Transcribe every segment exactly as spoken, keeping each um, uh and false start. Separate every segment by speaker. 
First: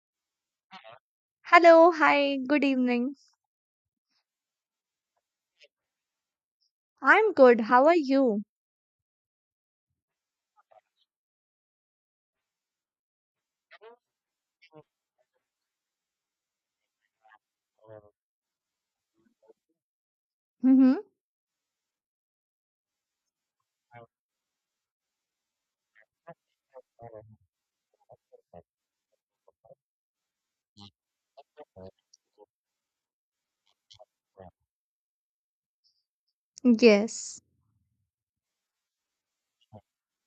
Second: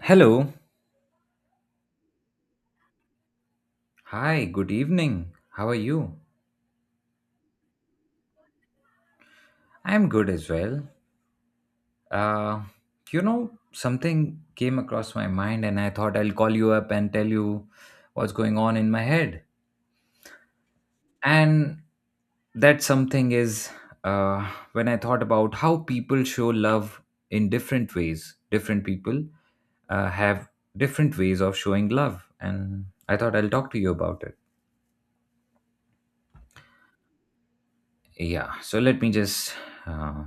Speaker 1: Hello.
Speaker 2: Hello, hi, good evening.
Speaker 1: Hi, good evening. How are you?
Speaker 2: I'm good. How are you?
Speaker 1: I'm good as well. Uh, you know, Something came across my mind and I thought I'll call you up and tell you what's going on in my head.
Speaker 2: Mm-hmm.
Speaker 1: And that something is uh, when I thought about how people show love in different ways, different people uh, have different ways of showing love. And I thought I'll talk to you about it.
Speaker 2: Yes.
Speaker 1: Yeah, so let me just uh,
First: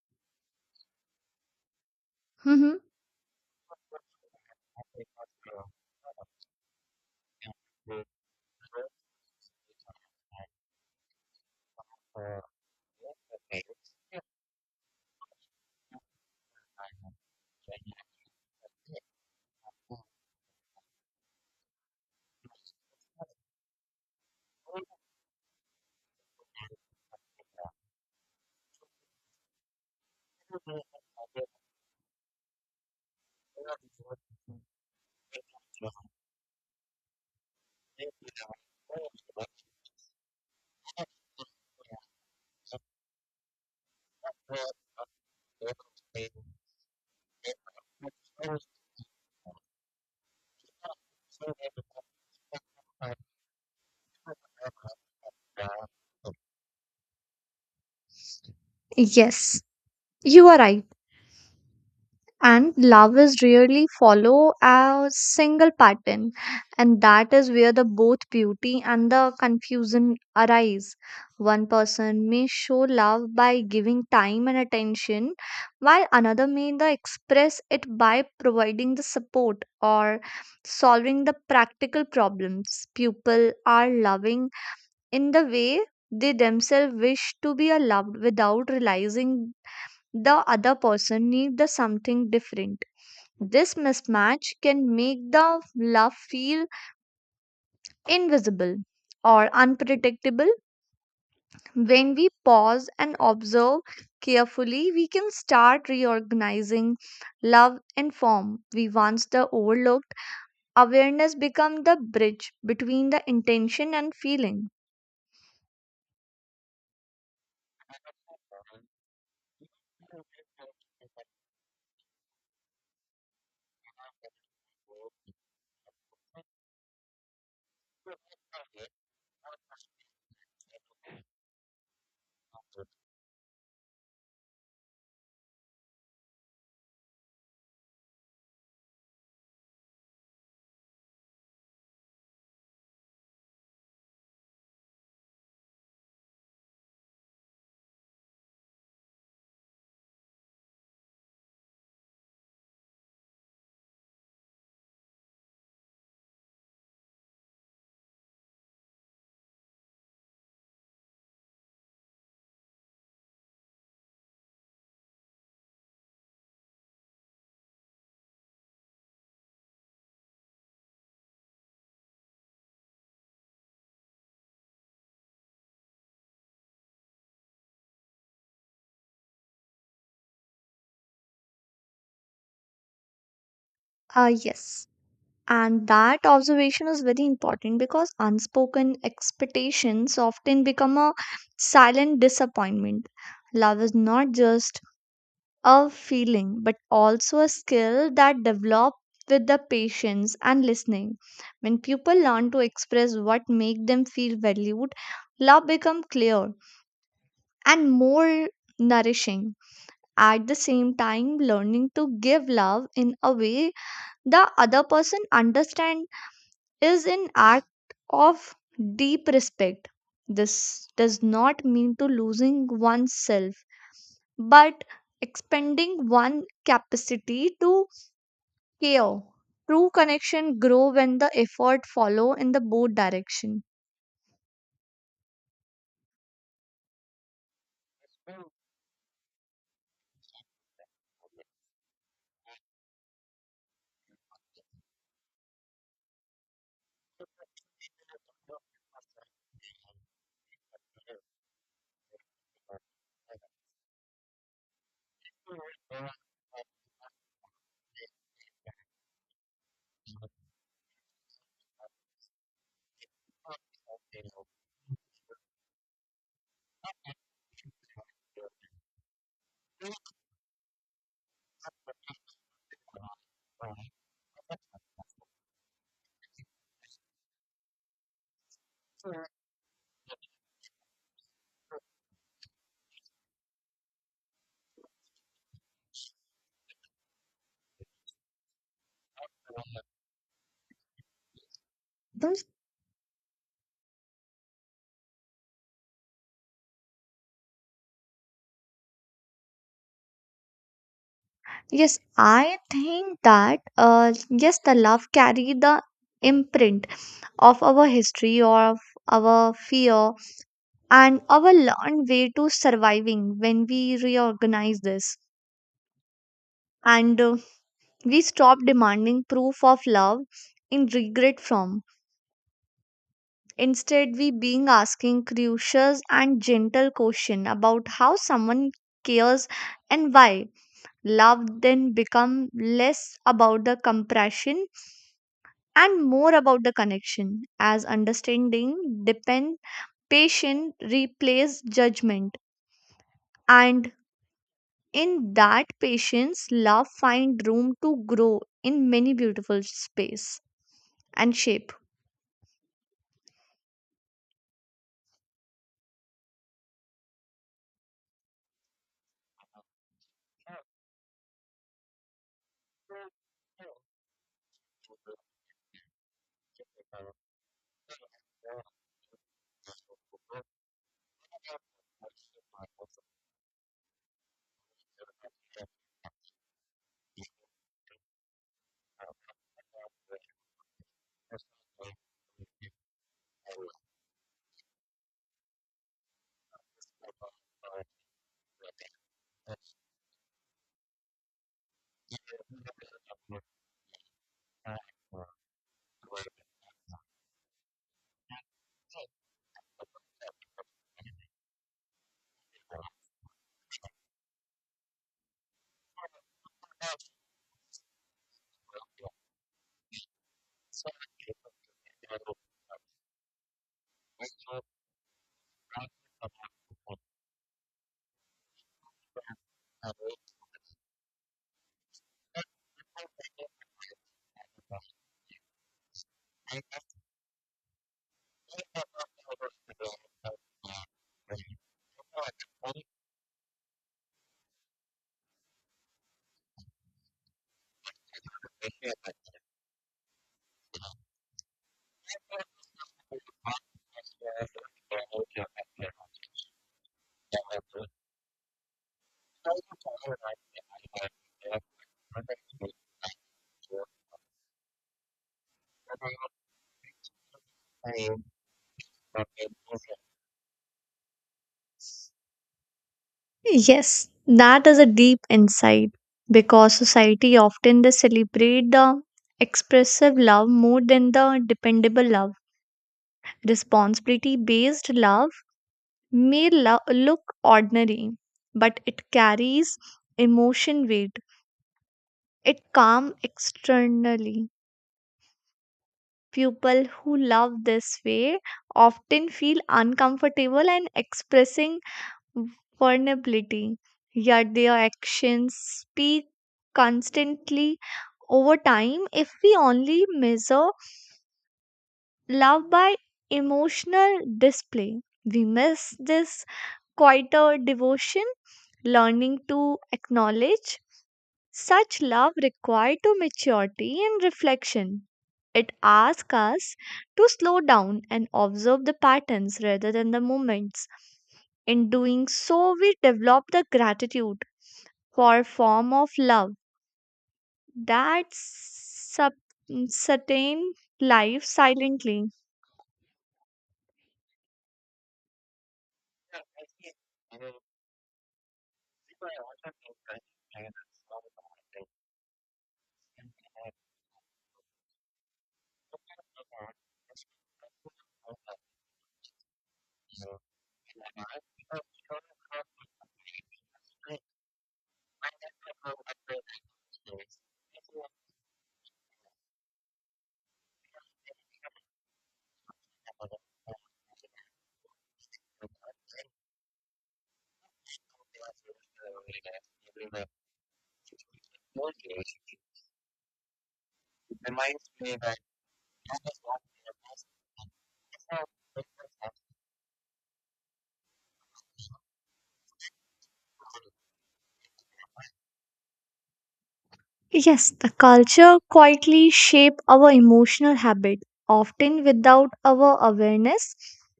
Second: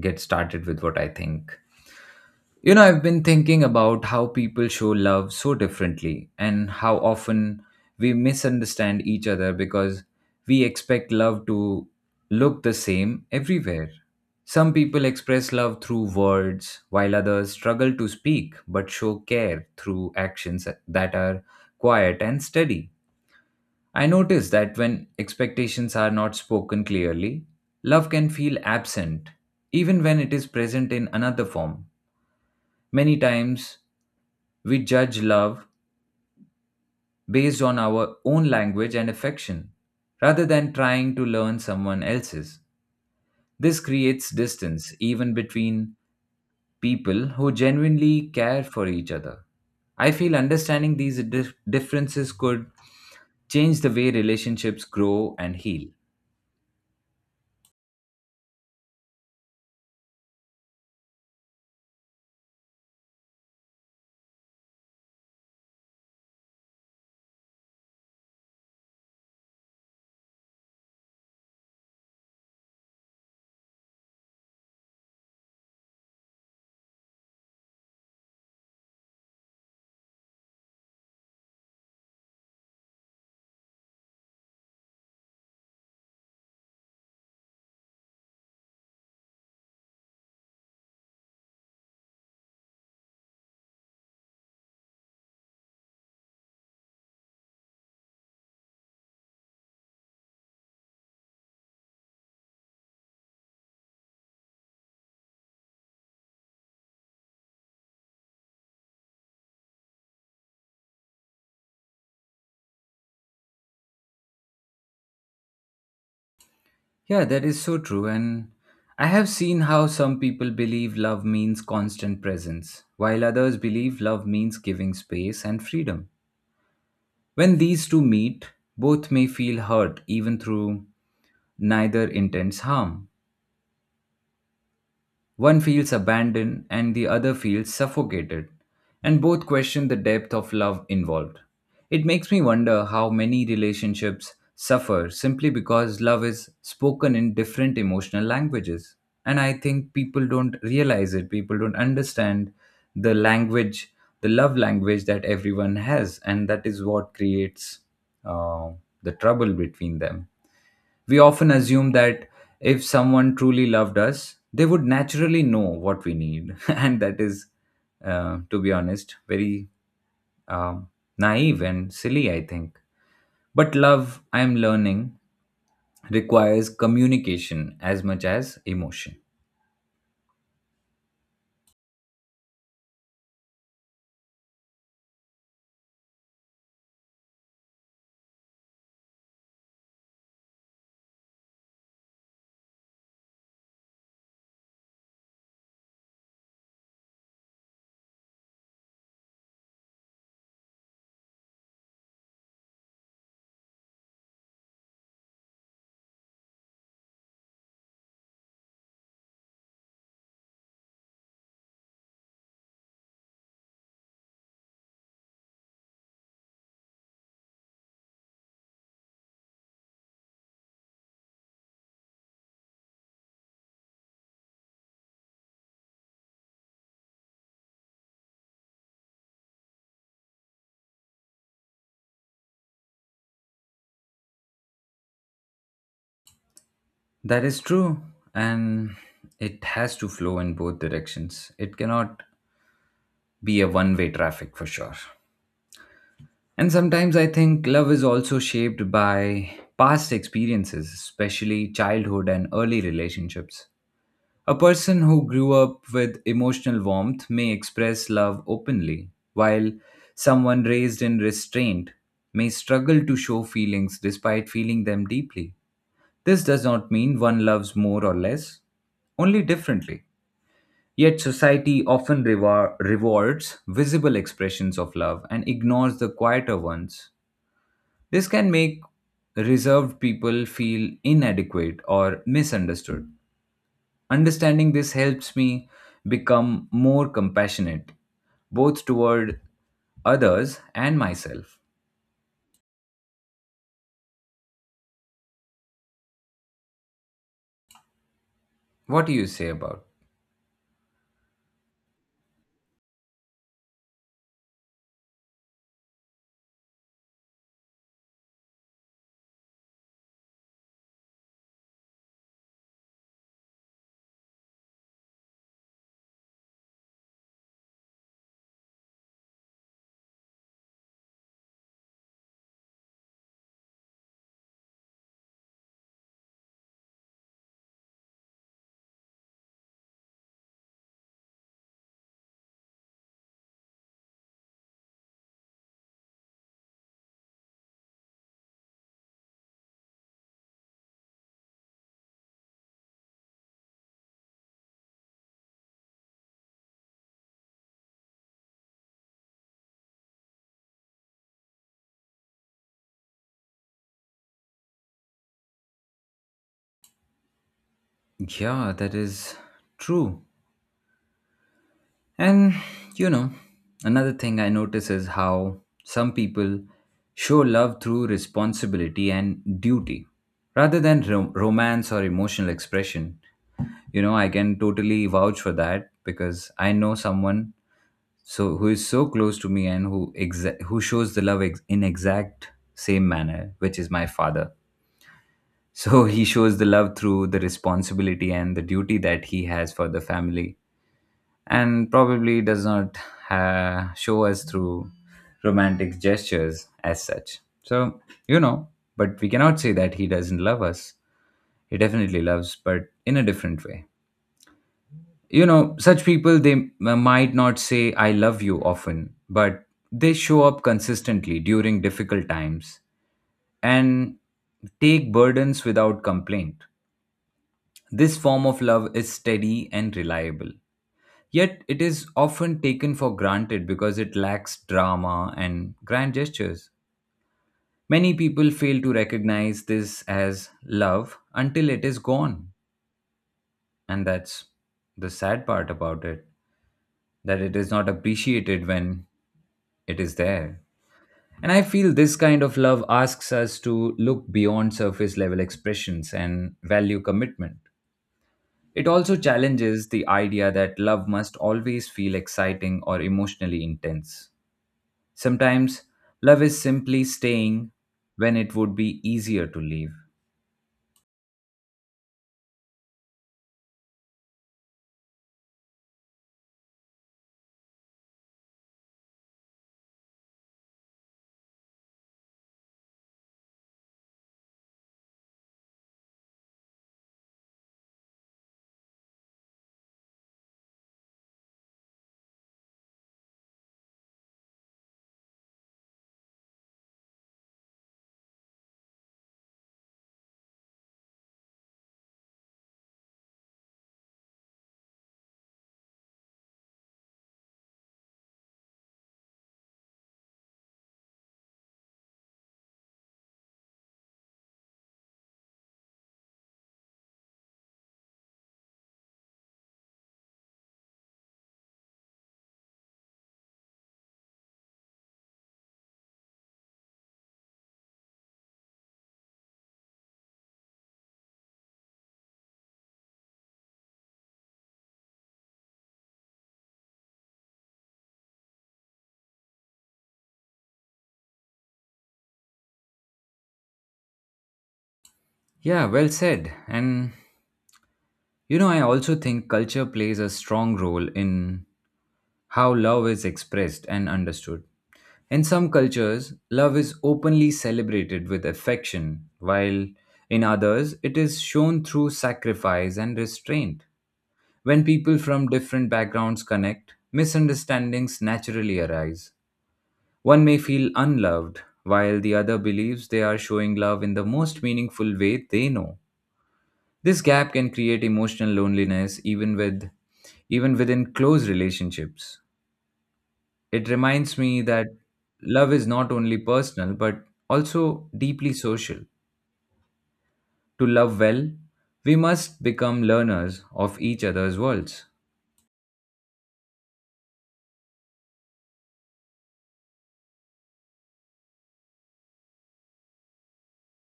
Speaker 1: get started with what I think. You
Speaker 2: Mm-hmm.
Speaker 1: know, I've been thinking about how people show love so differently and how often we misunderstand each other because we expect love to look the same everywhere. Some people express love through words, while others struggle to speak but show care through actions that are quiet and steady. I notice that when expectations are not spoken clearly, love can feel absent, even when it is present in another form. Many times we judge love based on our own language and affection rather than trying to learn someone else's. This creates distance even between people who genuinely care for each other. I feel understanding these dif- differences could change the way relationships grow and heal.
Speaker 2: Yes. You are right. And love is really follow a single pattern, and that is where the both beauty and the confusion arise. One person may show love by giving time and attention, while another may the express it by providing the support or solving the practical problems. People are loving in the way they themselves wish to be loved without realizing the other person need the something different. This mismatch can make the love feel invisible or unpredictable. When we pause and observe carefully, we can start reorganizing love and form we once the overlooked. Awareness becomes the bridge between the intention and feeling.
Speaker 1: Yeah, that is so true. And I have seen how some people believe love means constant presence, while others believe love means giving space and freedom. When these two meet, both may feel hurt even through neither intends harm. One feels abandoned and the other feels suffocated, and both question the depth of love involved. It makes me wonder how many relationships suffer simply because love is spoken in different emotional languages. And I think people don't realize it, people don't understand the language, the love language that everyone has, and that is what creates uh, the trouble between them. We often assume that if someone truly loved us, they would naturally know what we need. And that is, uh, to be honest, very um, naive and silly, I think. But love, I am learning, requires communication as much as emotion.
Speaker 2: Uh, yes. And that observation is very important because unspoken expectations often become a silent disappointment. Love is not just a feeling but also a skill that develops with the patience and listening. When people learn to express what make them feel valued, love becomes clear and more nourishing. At the same time, learning to give love in a way the other person understands is an act of deep respect. This does not mean to losing oneself, but expanding one capacity to care. True connection grow when the effort follow in the both direction.
Speaker 1: That is true. And it has to flow in both directions. It cannot be a one way traffic for sure. And sometimes I think love is also shaped by past experiences, especially childhood and early relationships. A person who grew up with emotional warmth may express love openly, while someone raised in restraint may struggle to show feelings despite feeling them deeply. This does not mean one loves more or less, only differently. Yet society often rewar- rewards visible expressions of love and ignores the quieter ones. This can make reserved people feel inadequate or misunderstood. Understanding this helps me become more compassionate, both toward others and myself.
Speaker 2: Thus.
Speaker 1: What do you say about?
Speaker 2: Yes, I think that uh, yes, the love carry the imprint of our history or of our fear and our learned way to surviving when we reorganize this. and uh, we stop demanding proof of love in regret form. Instead, we being asking curious and gentle question about how someone cares and why. Love then become less about the compression and more about the connection as understanding depend patient replace judgment. And in that patience love find room to grow in many beautiful space and shape.
Speaker 1: Yeah, that is true. And you know, another thing I notice is how some people show love through responsibility and duty rather than rom- romance or emotional expression. You know, I can totally vouch for that because I know someone so who is so close to me and who exa- who shows the love ex- in exact same manner, which is my father. So he shows the love through the responsibility and the duty that he has for the family and probably does not uh, show us through romantic gestures as such. So, you know, but we cannot say that he doesn't love us. He definitely loves, but in a different way. You know, such people, they m- uh, might not say, I love you often, but they show up consistently during difficult times and take burdens without complaint. This form of love is steady and reliable. Yet it is often taken for granted because it lacks drama and grand gestures. Many people fail to recognize this as love until it is gone. And that's the sad part about it, that it is not appreciated when it is there. And I feel this kind of love asks us to look beyond surface level expressions and value commitment. It also challenges the idea that love must always feel exciting or emotionally intense. Sometimes love is simply staying when it would be easier to leave.
Speaker 2: Yes, that is a deep insight because society often they celebrate the expressive love more than the dependable love. Responsibility based love may lo- look ordinary, but it carries emotion weight. It calm externally. People who love this way often feel uncomfortable and expressing vulnerability, yet their actions speak constantly over time if we only measure love by emotional display. We miss this quieter devotion, learning to acknowledge such love required to maturity and reflection. It asks us to slow down and observe the patterns rather than the moments. In doing so, we develop the gratitude for a form of love that sub- sustain life silently.
Speaker 1: Yeah, well said. And you know, I also think culture plays a strong role in how love is expressed and understood. In some cultures, love is openly celebrated with affection, while in others, it is shown through sacrifice and restraint. When people from different backgrounds connect, misunderstandings naturally arise. One may feel unloved, while the other believes they are showing love in the most meaningful way they know. This gap can create emotional loneliness even with even within close relationships. It reminds me that love is not only personal but also deeply social. To love well, we must become learners of each other's worlds.
Speaker 2: Yes, the culture quietly shape our emotional habit, often without our awareness.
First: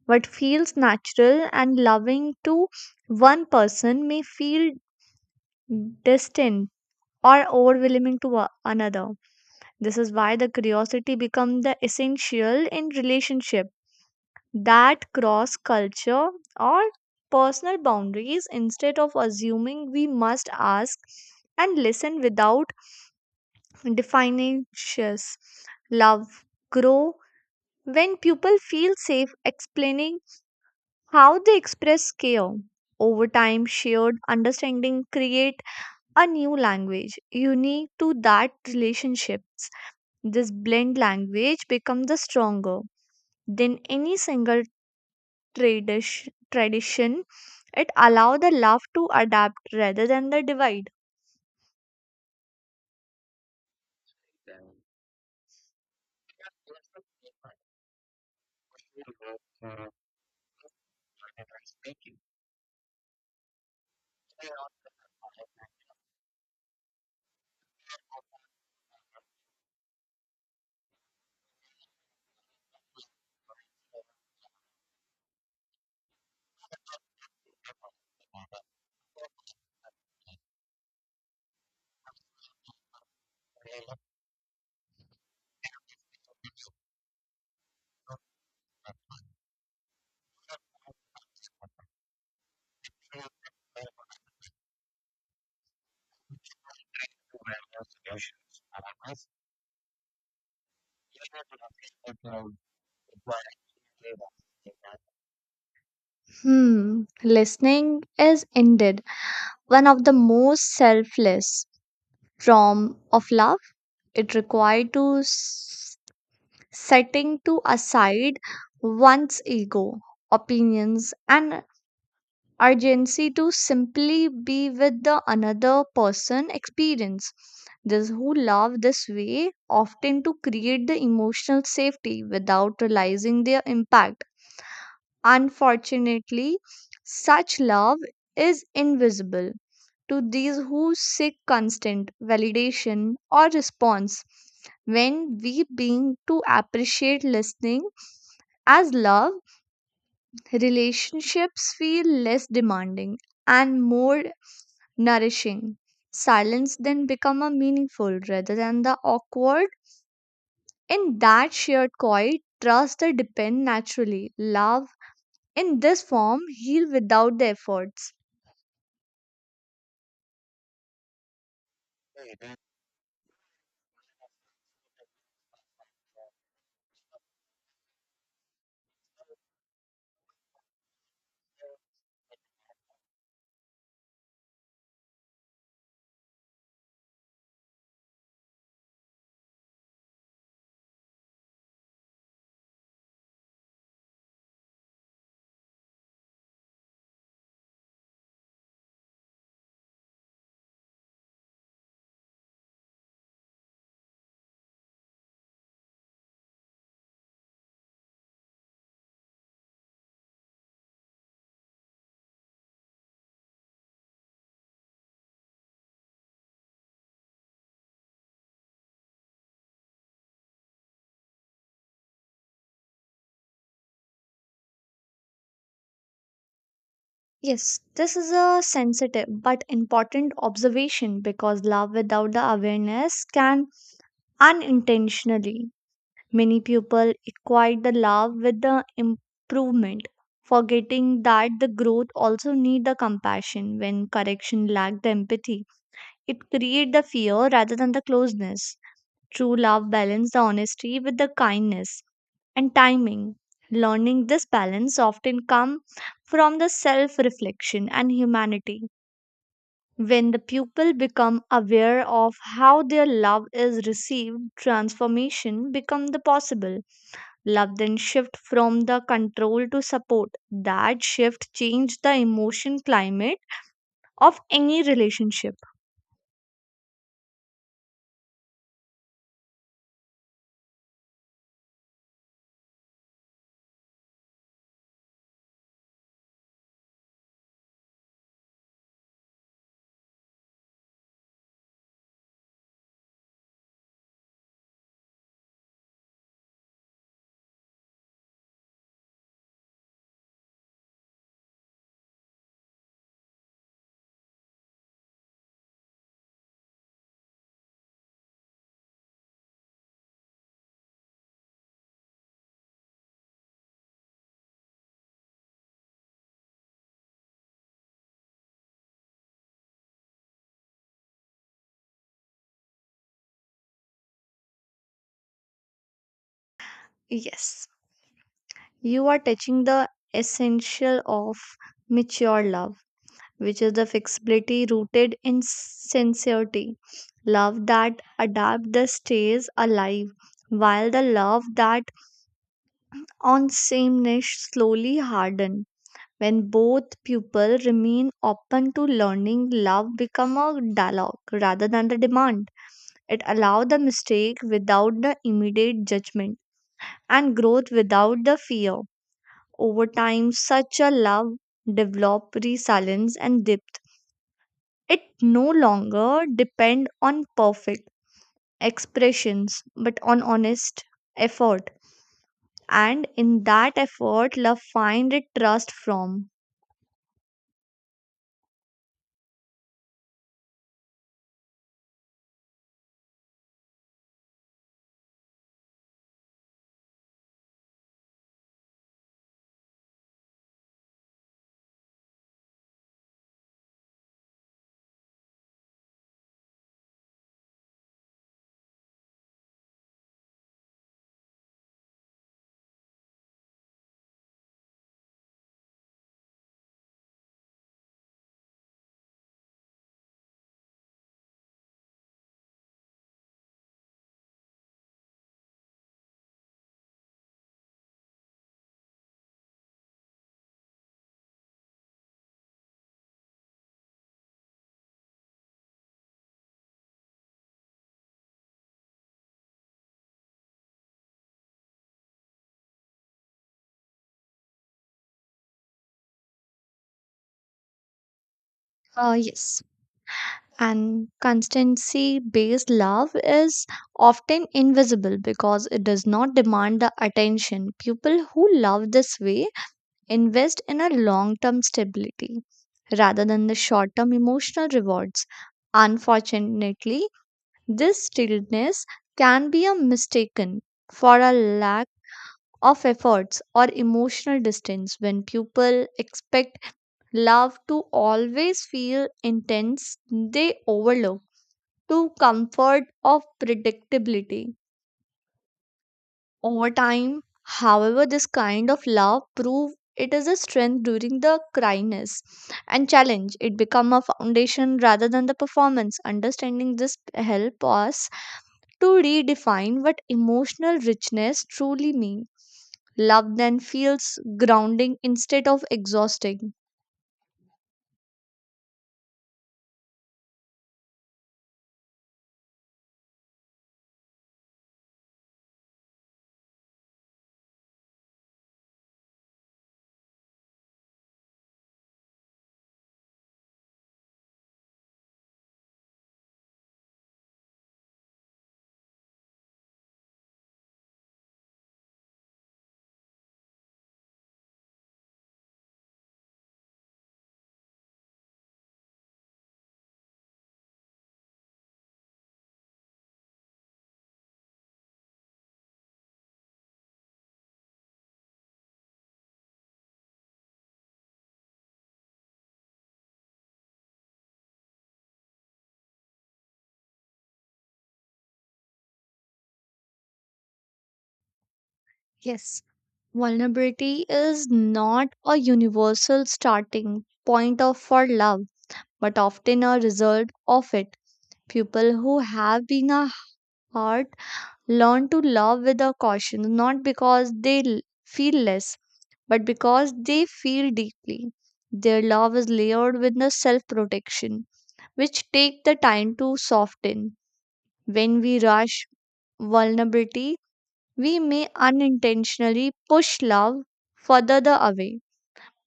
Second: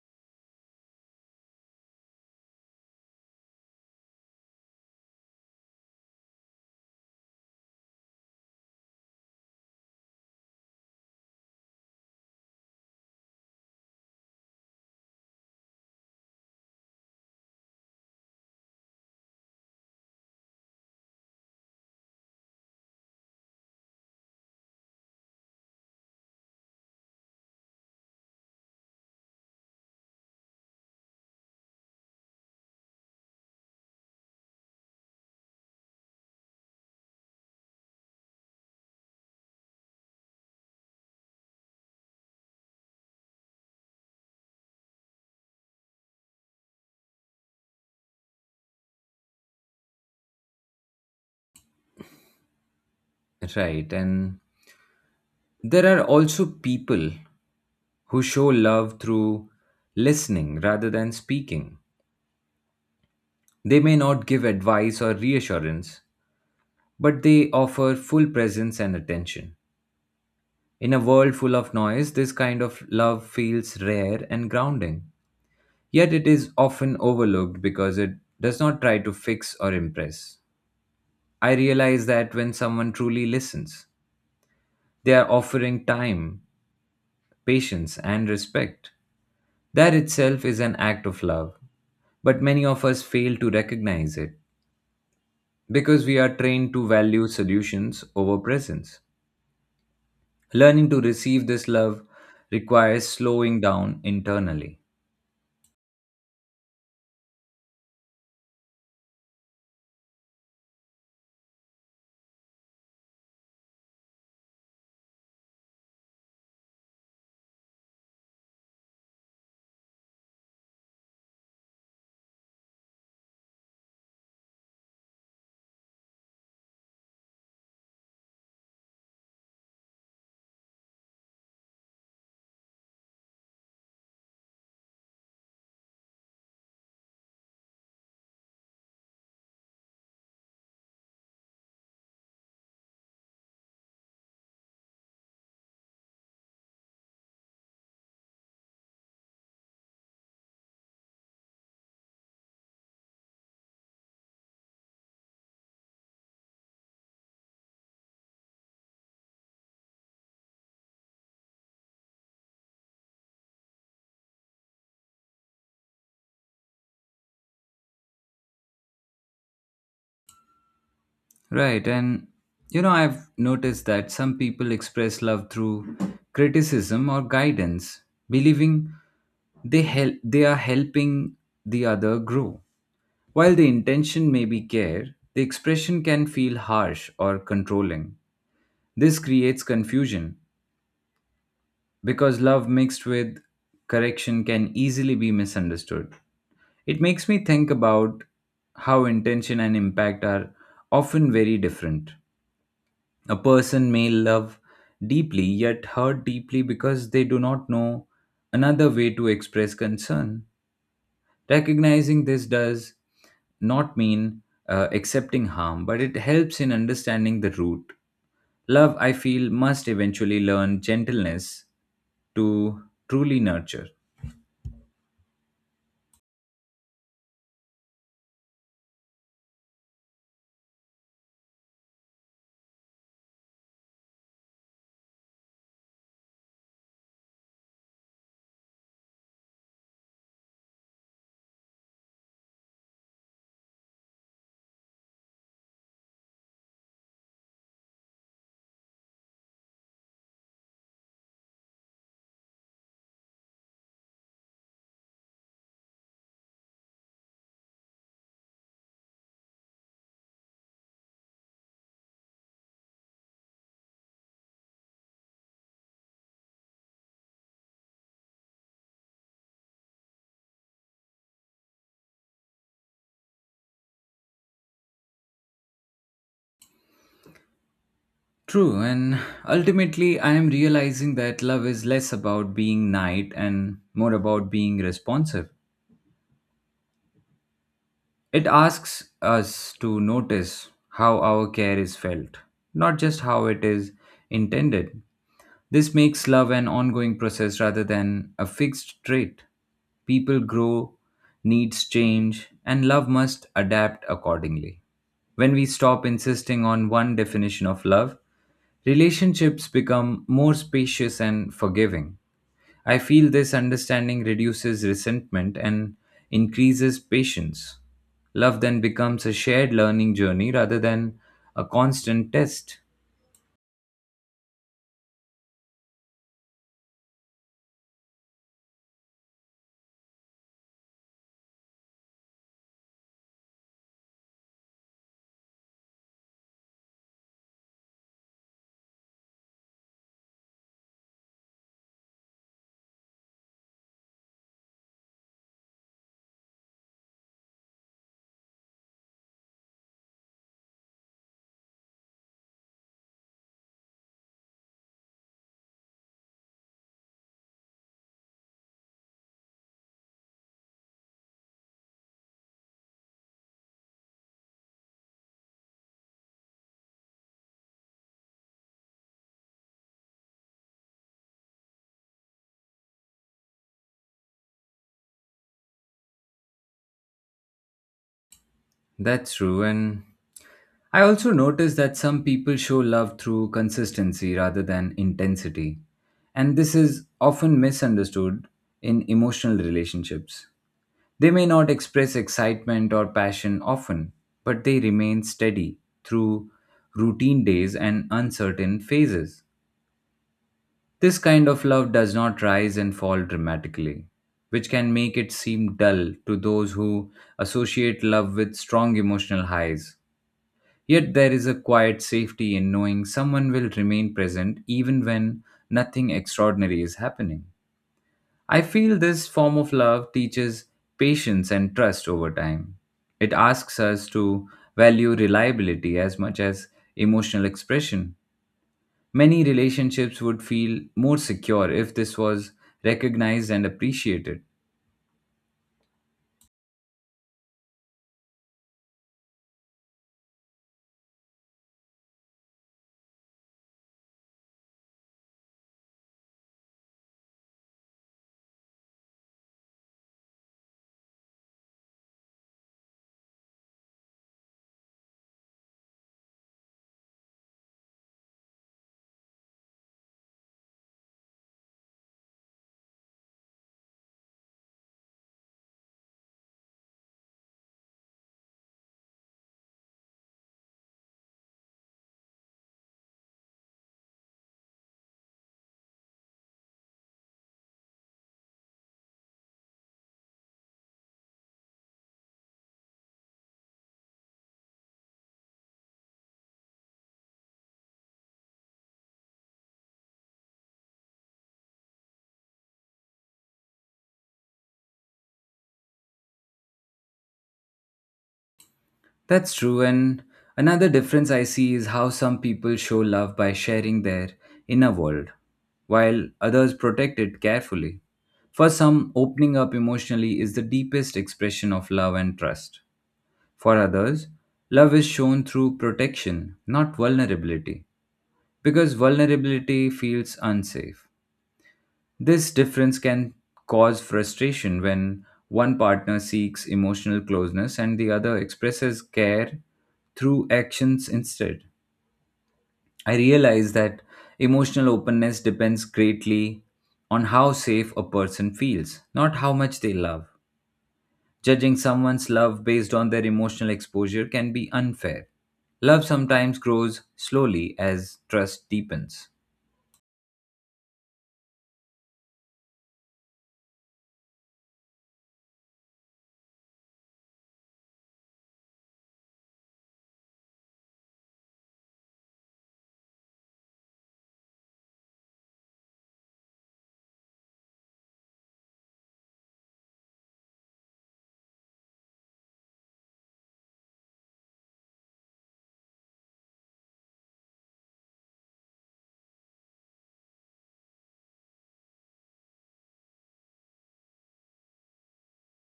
Speaker 2: What feels natural and loving to one person may feel distant or overwhelming to a- another. This is why the curiosity becomes the essential in relationship that cross culture or personal boundaries. Instead of assuming, we must ask and listen without defining dishes. Love grow when people feel safe explaining how they express care. Over time, shared understanding create a new language unique to that relationships. This blend language becomes the stronger than any single tradish- tradition. It allow the love to adapt rather than the divide.
Speaker 1: Right, and there are also people who show love through listening rather than speaking. They may not give advice or reassurance, but they offer full presence and attention. In a world full of noise, this kind of love feels rare and grounding. Yet it is often overlooked because it does not try to fix or impress. I realize that when someone truly listens, they are offering time, patience, and respect. That itself is an act of love, but many of us fail to recognize it because we are trained to value solutions over presence. Learning to receive this love requires slowing down internally.
Speaker 2: Hmm, listening is indeed one of the most selfless from of love. It required to s- setting to aside one's ego, opinions and urgency to simply be with the another person experience. Those who love this way often to create the emotional safety without realizing their impact. Unfortunately, such love is invisible to these who seek constant validation or response. When we begin to appreciate listening as love, relationships feel less demanding and more nourishing. Silence then become a meaningful rather than the awkward. In that shared quiet, trust the depend naturally. Love in this form heal without the efforts.
Speaker 1: Right. And, you know, I've noticed that some people express love through criticism or guidance, believing they, help, they are helping the other grow. While the intention may be care, the expression can feel harsh or controlling. This creates confusion because love mixed with correction can easily be misunderstood. It makes me think about how intention and impact are often very different. A person may love deeply yet hurt deeply because they do not know another way to express concern. Recognizing this does not mean uh, accepting harm, but it helps in understanding the root. Love, I feel, must eventually learn gentleness to truly nurture.
Speaker 2: Yes, this is a sensitive but important observation because love without the awareness can unintentionally. Many people equate the love with the improvement, forgetting that the growth also need the compassion when correction lack the empathy. It create the fear rather than the closeness. True love balances the honesty with the kindness and timing. Learning this balance often comes from the self reflection and humanity. When the pupil become aware of how their love is received, transformation become the possible. Love then shift from the control to support. That shift change the emotion climate of any relationship.
Speaker 1: True, and ultimately, I am realizing that love is less about being nice and more about being responsive. It asks us to notice how our care is felt, not just how it is intended. This makes love an ongoing process rather than a fixed trait. People grow, needs change, and love must adapt accordingly. When we stop insisting on one definition of love, relationships become more spacious and forgiving. I feel this understanding reduces resentment and increases patience. Love then becomes a shared learning journey rather than a constant test.
Speaker 2: Yes, you are touching the essential of mature love which is the flexibility rooted in sincerity. Love that adapts the stays alive, while the love that on sameness slowly harden. When both people remain open to learning, love become a dialogue rather than the demand. It allow the mistake without the immediate judgment and growth without the fear. Over time, such a love develop resilience and depth. It no longer depend on perfect expressions but on honest effort. And in that effort love find it trust from.
Speaker 1: That's true, and I also notice that some people show love through consistency rather than intensity, and this is often misunderstood in emotional relationships. They may not express excitement or passion often, but they remain steady through routine days and uncertain phases. This kind of love does not rise and fall dramatically, which can make it seem dull to those who associate love with strong emotional highs. Yet there is a quiet safety in knowing someone will remain present even when nothing extraordinary is happening. I feel this form of love teaches patience and trust over time. It asks us to value reliability as much as emotional expression. Many relationships would feel more secure if this was recognized and appreciated.
Speaker 2: Uh, yes. And constancy based love is often invisible because it does not demand the attention. People who love this way invest in a long term stability rather than the short term emotional rewards. Unfortunately, this stillness can be a mistaken for a lack of efforts or emotional distance. When people expect love to always feel intense, they overlook to comfort of predictability. Over time, however, this kind of love prove it is a strength during the cryness and challenge. It become a foundation rather than the performance. Understanding this help us to redefine what emotional richness truly means. Love then feels grounding instead of exhausting.
Speaker 1: That's true. And another difference I see is how some people show love by sharing their inner world, while others protect it carefully. For some, opening up emotionally is the deepest expression of love and trust. For others, love is shown through protection, not vulnerability, because vulnerability feels unsafe. This difference can cause frustration when one partner seeks emotional closeness and the other expresses care through actions instead. I realize that emotional openness depends greatly on how safe a person feels, not how much they love. Judging someone's love based on their emotional exposure can be unfair. Love sometimes grows slowly as trust deepens.
Speaker 2: Yes, vulnerability is not a universal starting point of for love, but often a result of it. People who have been a hurt learn to love with a caution, not because they l- feel less, but because they feel deeply. Their love is layered with the self protection which take the time to soften. When we rush vulnerability, we may unintentionally push love further the away.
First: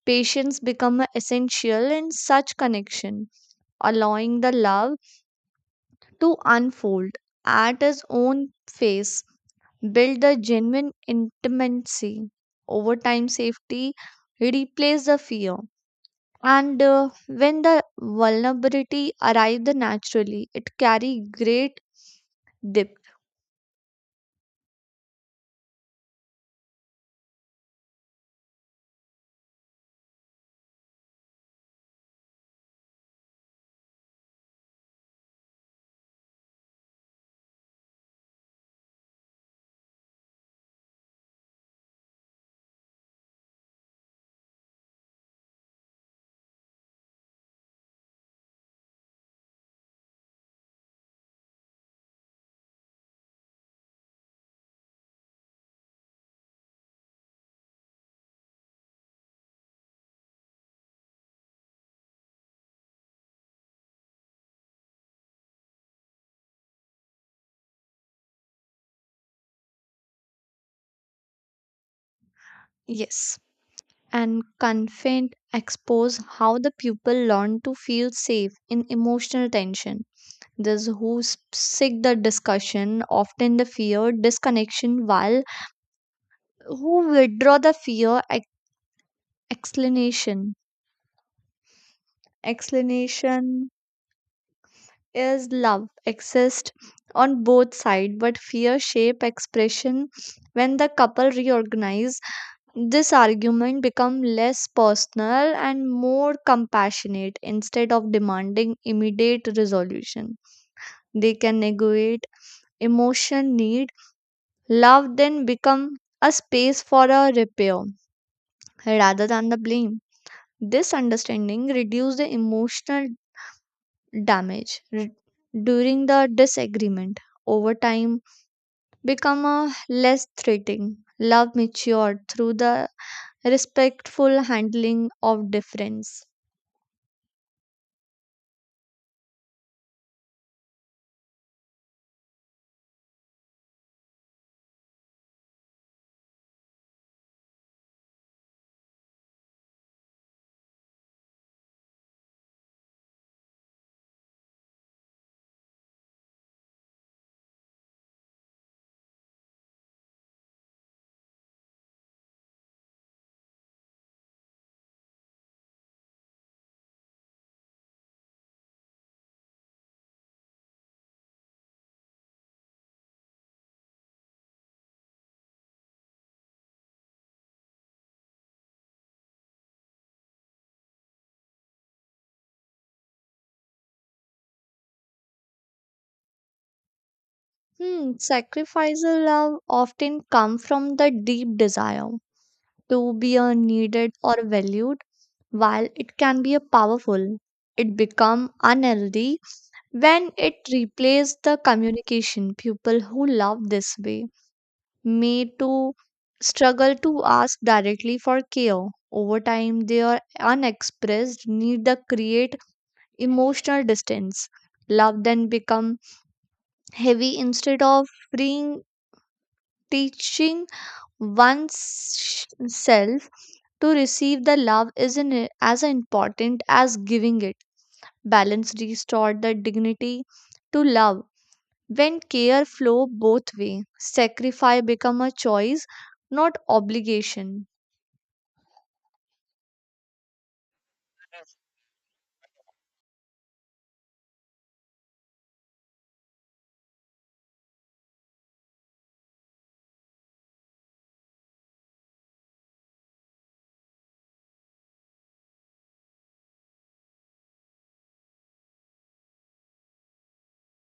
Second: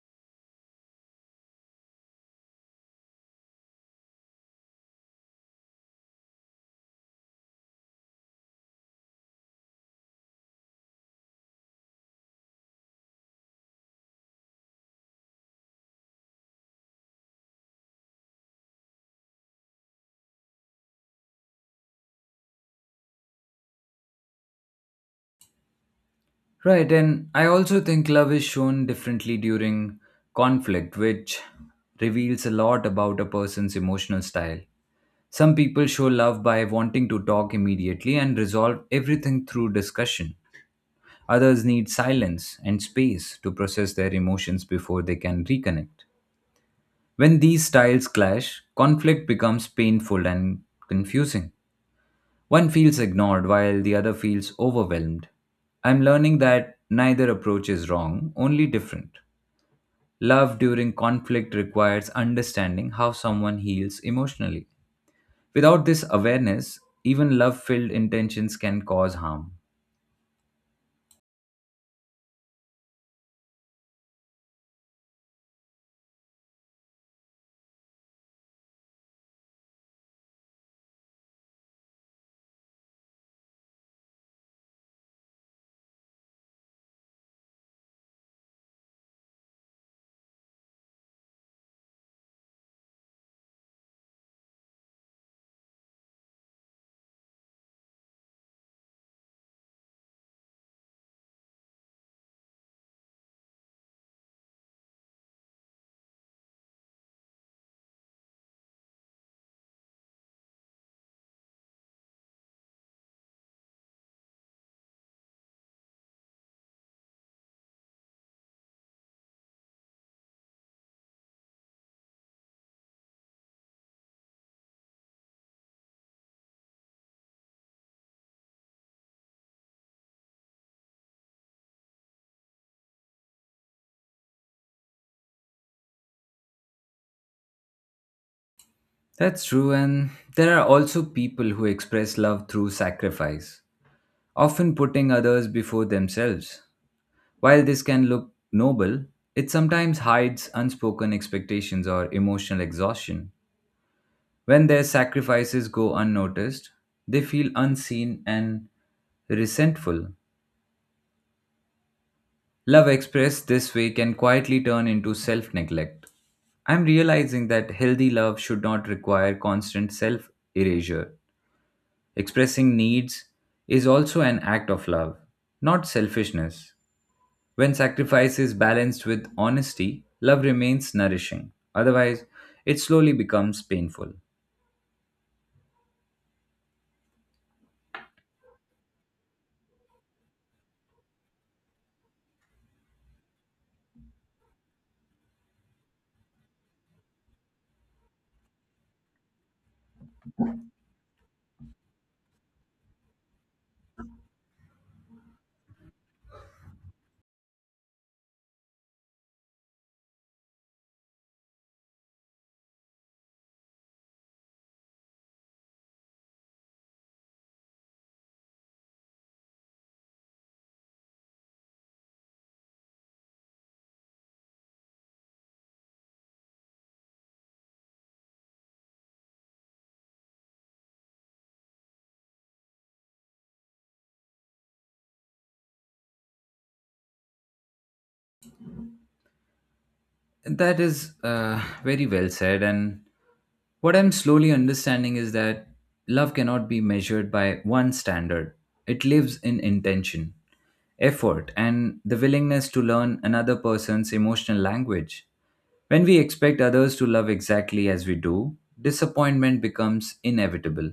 Speaker 2: Patience become a essential in such connection, allowing the love to unfold at its own pace, build the genuine intimacy. Over time, safety replace the fear. And uh, when the vulnerability arrives naturally it carry great dip.
Speaker 1: Right, and I also think love is shown differently during conflict, which reveals a lot about a person's emotional style. Some people show love by wanting to talk immediately and resolve everything through discussion. Others need silence and space to process their emotions before they can reconnect. When these styles clash, conflict becomes painful and confusing. One feels ignored while the other feels overwhelmed. I'm learning that neither approach is wrong, only different. Love during conflict requires understanding how someone heals emotionally. Without this awareness, even love filled intentions can cause harm.
Speaker 2: Yes, and confront expose how the pupil learn to feel safe in emotional tension. Those who s- seek the discussion often the fear disconnection, while who withdraw the fear ex- explanation. Explanation is love exist on both side but fear shape expression. When the couple reorganize, this argument become less personal and more compassionate. Instead of demanding immediate resolution, they can negate emotion need. Love then become a space for a repair rather than the blame. This understanding reduce the emotional damage re- during the disagreement. Over time, become a less threatening. Love matured through the respectful handling of difference.
Speaker 1: That's true, and there are also people who express love through sacrifice, often putting others before themselves. While this can look noble, it sometimes hides unspoken expectations or emotional exhaustion. When their sacrifices go unnoticed, they feel unseen and resentful. Love expressed this way can quietly turn into self neglect. I'm realizing that healthy love should not require constant self erasure. Expressing needs is also an act of love, not selfishness. When sacrifice is balanced with honesty, love remains nourishing. Otherwise, it slowly becomes painful.
Speaker 2: Hmm, sacrificial love often come from the deep desire to be uh, needed or valued. While it can be a powerful, it become unhealthy when it replaces the communication. People who love this way may to struggle to ask directly for care. Over time, their unexpressed need the create emotional distance. Love then become heavy instead of freeing, teaching one's self to receive the love is in, as important as giving it. Balance restored the dignity to love. When care flow both way, sacrifice become a choice, not obligation.
Speaker 1: That is uh, very well said, and what I'm slowly understanding is that love cannot be measured by one standard. It lives in intention, effort, and the willingness to learn another person's emotional language. When we expect others to love exactly as we do, disappointment becomes inevitable.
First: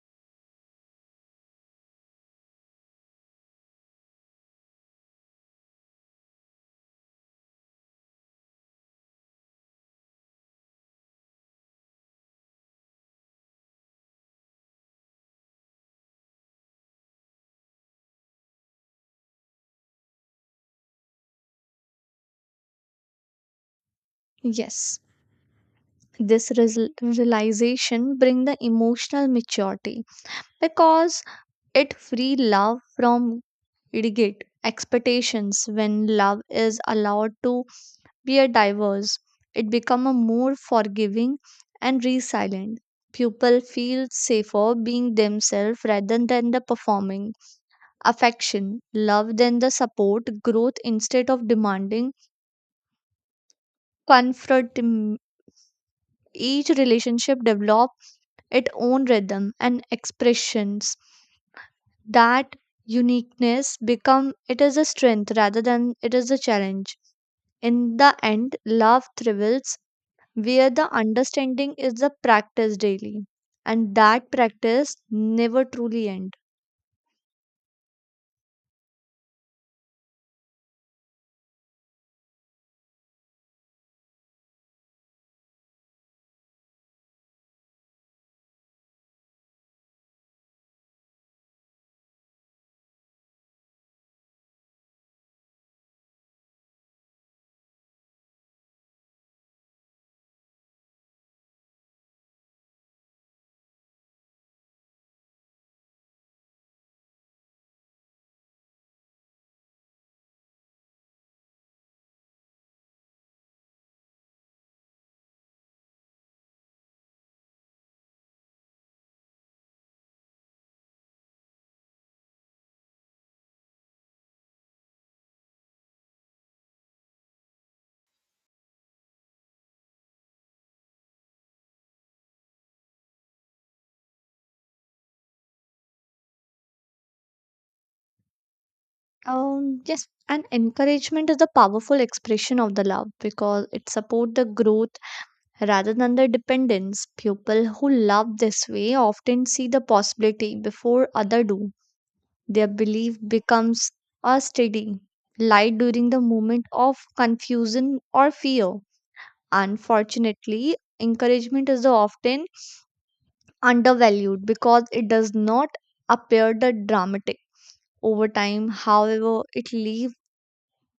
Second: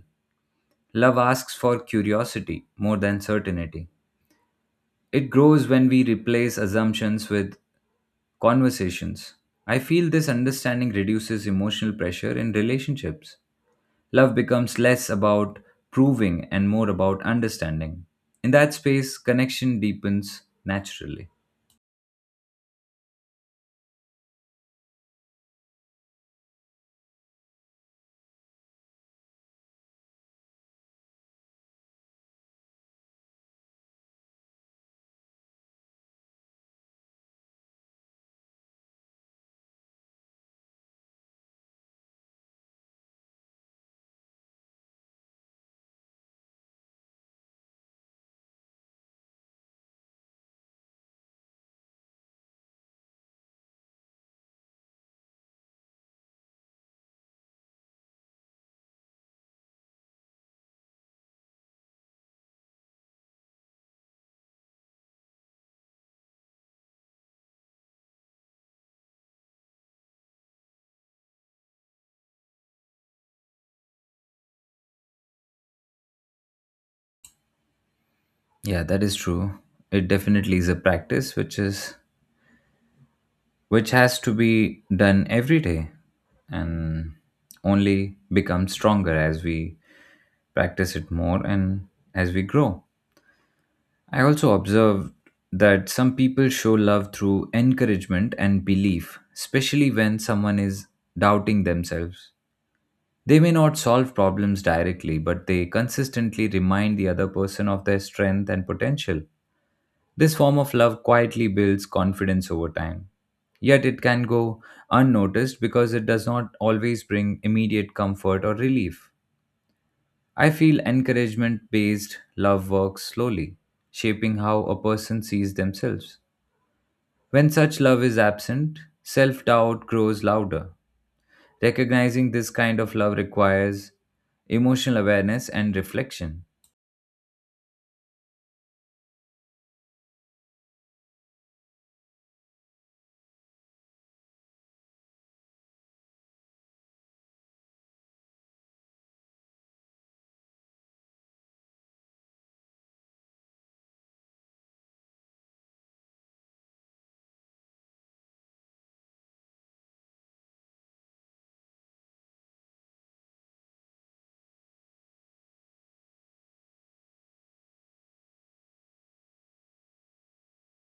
Speaker 1: Love asks for curiosity more than certainty. It grows when we replace assumptions with conversations. I feel this understanding reduces emotional pressure in relationships. Love becomes less about proving and more about understanding. In that space, connection deepens naturally.
Speaker 2: Yes, this resol- realization bring the emotional maturity because it free love from idiot expectations. When love is allowed to were diverse, it become a more forgiving and resilient. People feel safer being themselves rather than the performing. Affection, love than the support, growth instead of demanding comfort. Mm, Each relationship develop its own rhythm and expressions. That uniqueness become it is a strength rather than it is a challenge. In the end, love thrives where the understanding is the practice daily and that practice never truly end.
Speaker 1: Yeah, that is true. It definitely is a practice which is which has to be done every day and only becomes stronger as we practice it more and as we grow. I also observed that some people show love through encouragement and belief, especially when someone is doubting themselves. They may not solve problems directly, but they consistently remind the other person of their strength and potential. This form of love quietly builds confidence over time. Yet it can go unnoticed because it does not always bring immediate comfort or relief. I feel encouragement based love works slowly, shaping how a person sees themselves. When such love is absent, self doubt grows louder. Recognizing this kind of love requires emotional awareness and reflection.
Speaker 2: Um yes, and encouragement is a powerful expression of the love because it support the growth rather than the dependence. People who love this way often see the possibility before other do. Their belief becomes a steady light during the moment of confusion or fear. Unfortunately, encouragement is the often undervalued because it does not appear the dramatic. Over time, however, it leaves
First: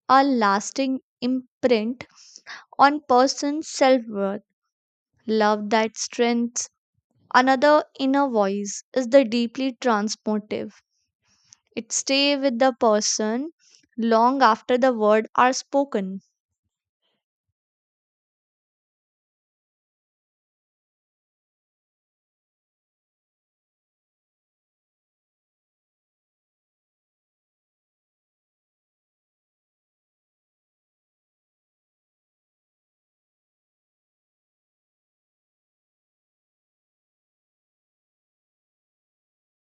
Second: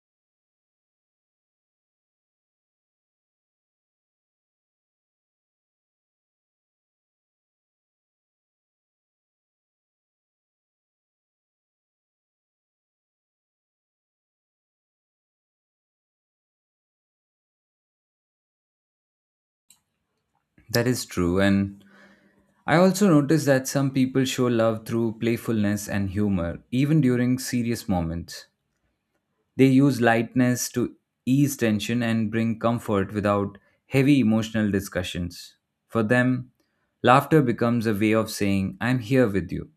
Speaker 2: a lasting imprint on person's self-worth. Love that strengths another inner voice is the deeply transformative. It stay with the person long after the words are spoken.
Speaker 1: That is true. And I also noticed that some people show love through playfulness and humor, even during serious moments. They use lightness to ease tension and bring comfort without heavy emotional discussions. For them, laughter becomes a way of saying, I'm here with you.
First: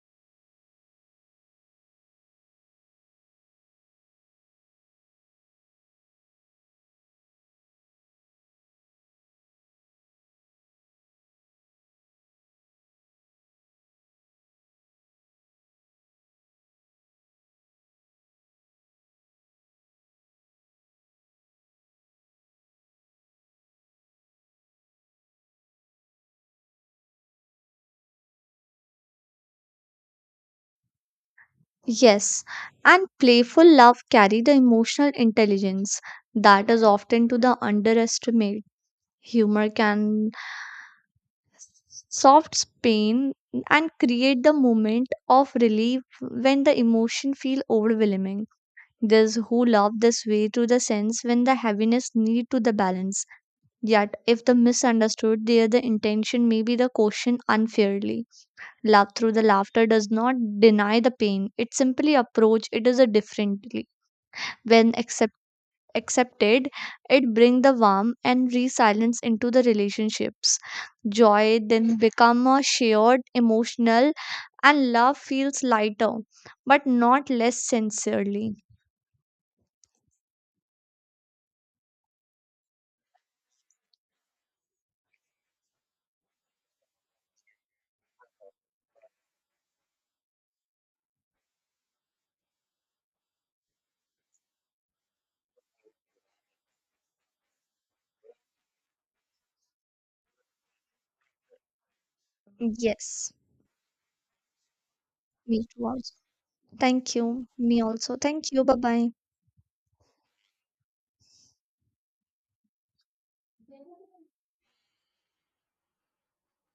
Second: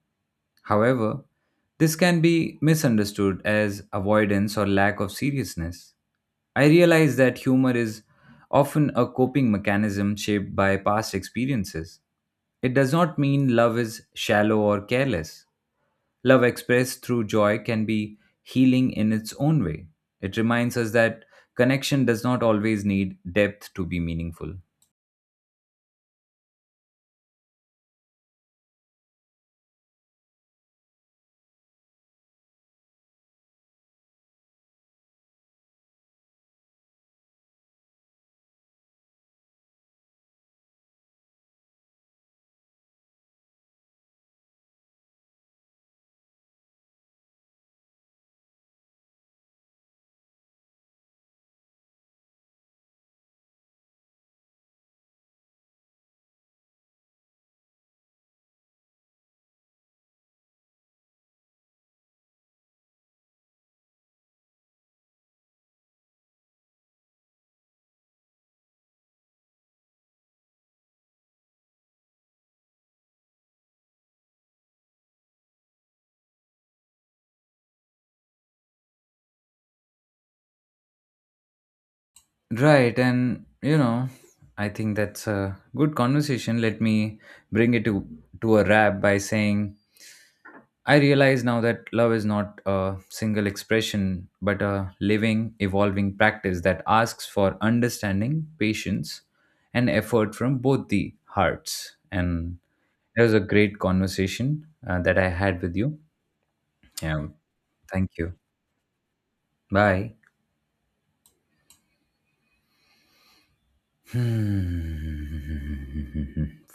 Speaker 1: However, this can be misunderstood as avoidance or lack of seriousness. I realize that humor is often a coping mechanism shaped by past experiences. It does not mean love is shallow or careless. Love expressed through joy can be healing in its own way. It reminds us that connection does not always need depth to be meaningful.
Speaker 2: Yes, and playful love carry the emotional intelligence that is often to the underestimate. Humor can soft pain and create the moment of relief when the emotion feel overwhelming. Those who love this way to the sense when the heaviness need to the balance. Yet if the misunderstood there the intention may be the caution unfairly. Love through the laughter does not deny the pain, it simply approach it is a differently. When accepted accepted, it brings the warmth and resilience into the relationships. Joy then become a shared emotional and love feels lighter, but not less sincerely.
Speaker 1: Right, and you know, I think that's a good conversation. Let me bring it to, to a wrap by saying I realize now that love is not a single expression, but a living, evolving practice that asks for understanding, patience, and effort from both the hearts. And it
Speaker 2: Yes,
Speaker 1: was a great conversation uh, that I
Speaker 2: me
Speaker 1: had with
Speaker 2: too
Speaker 1: you.
Speaker 2: also. Thank
Speaker 1: Yeah.
Speaker 2: you. Me
Speaker 1: Thank
Speaker 2: also,
Speaker 1: you.
Speaker 2: thank you. Bye bye.
Speaker 1: Bye. Hmm. Fine.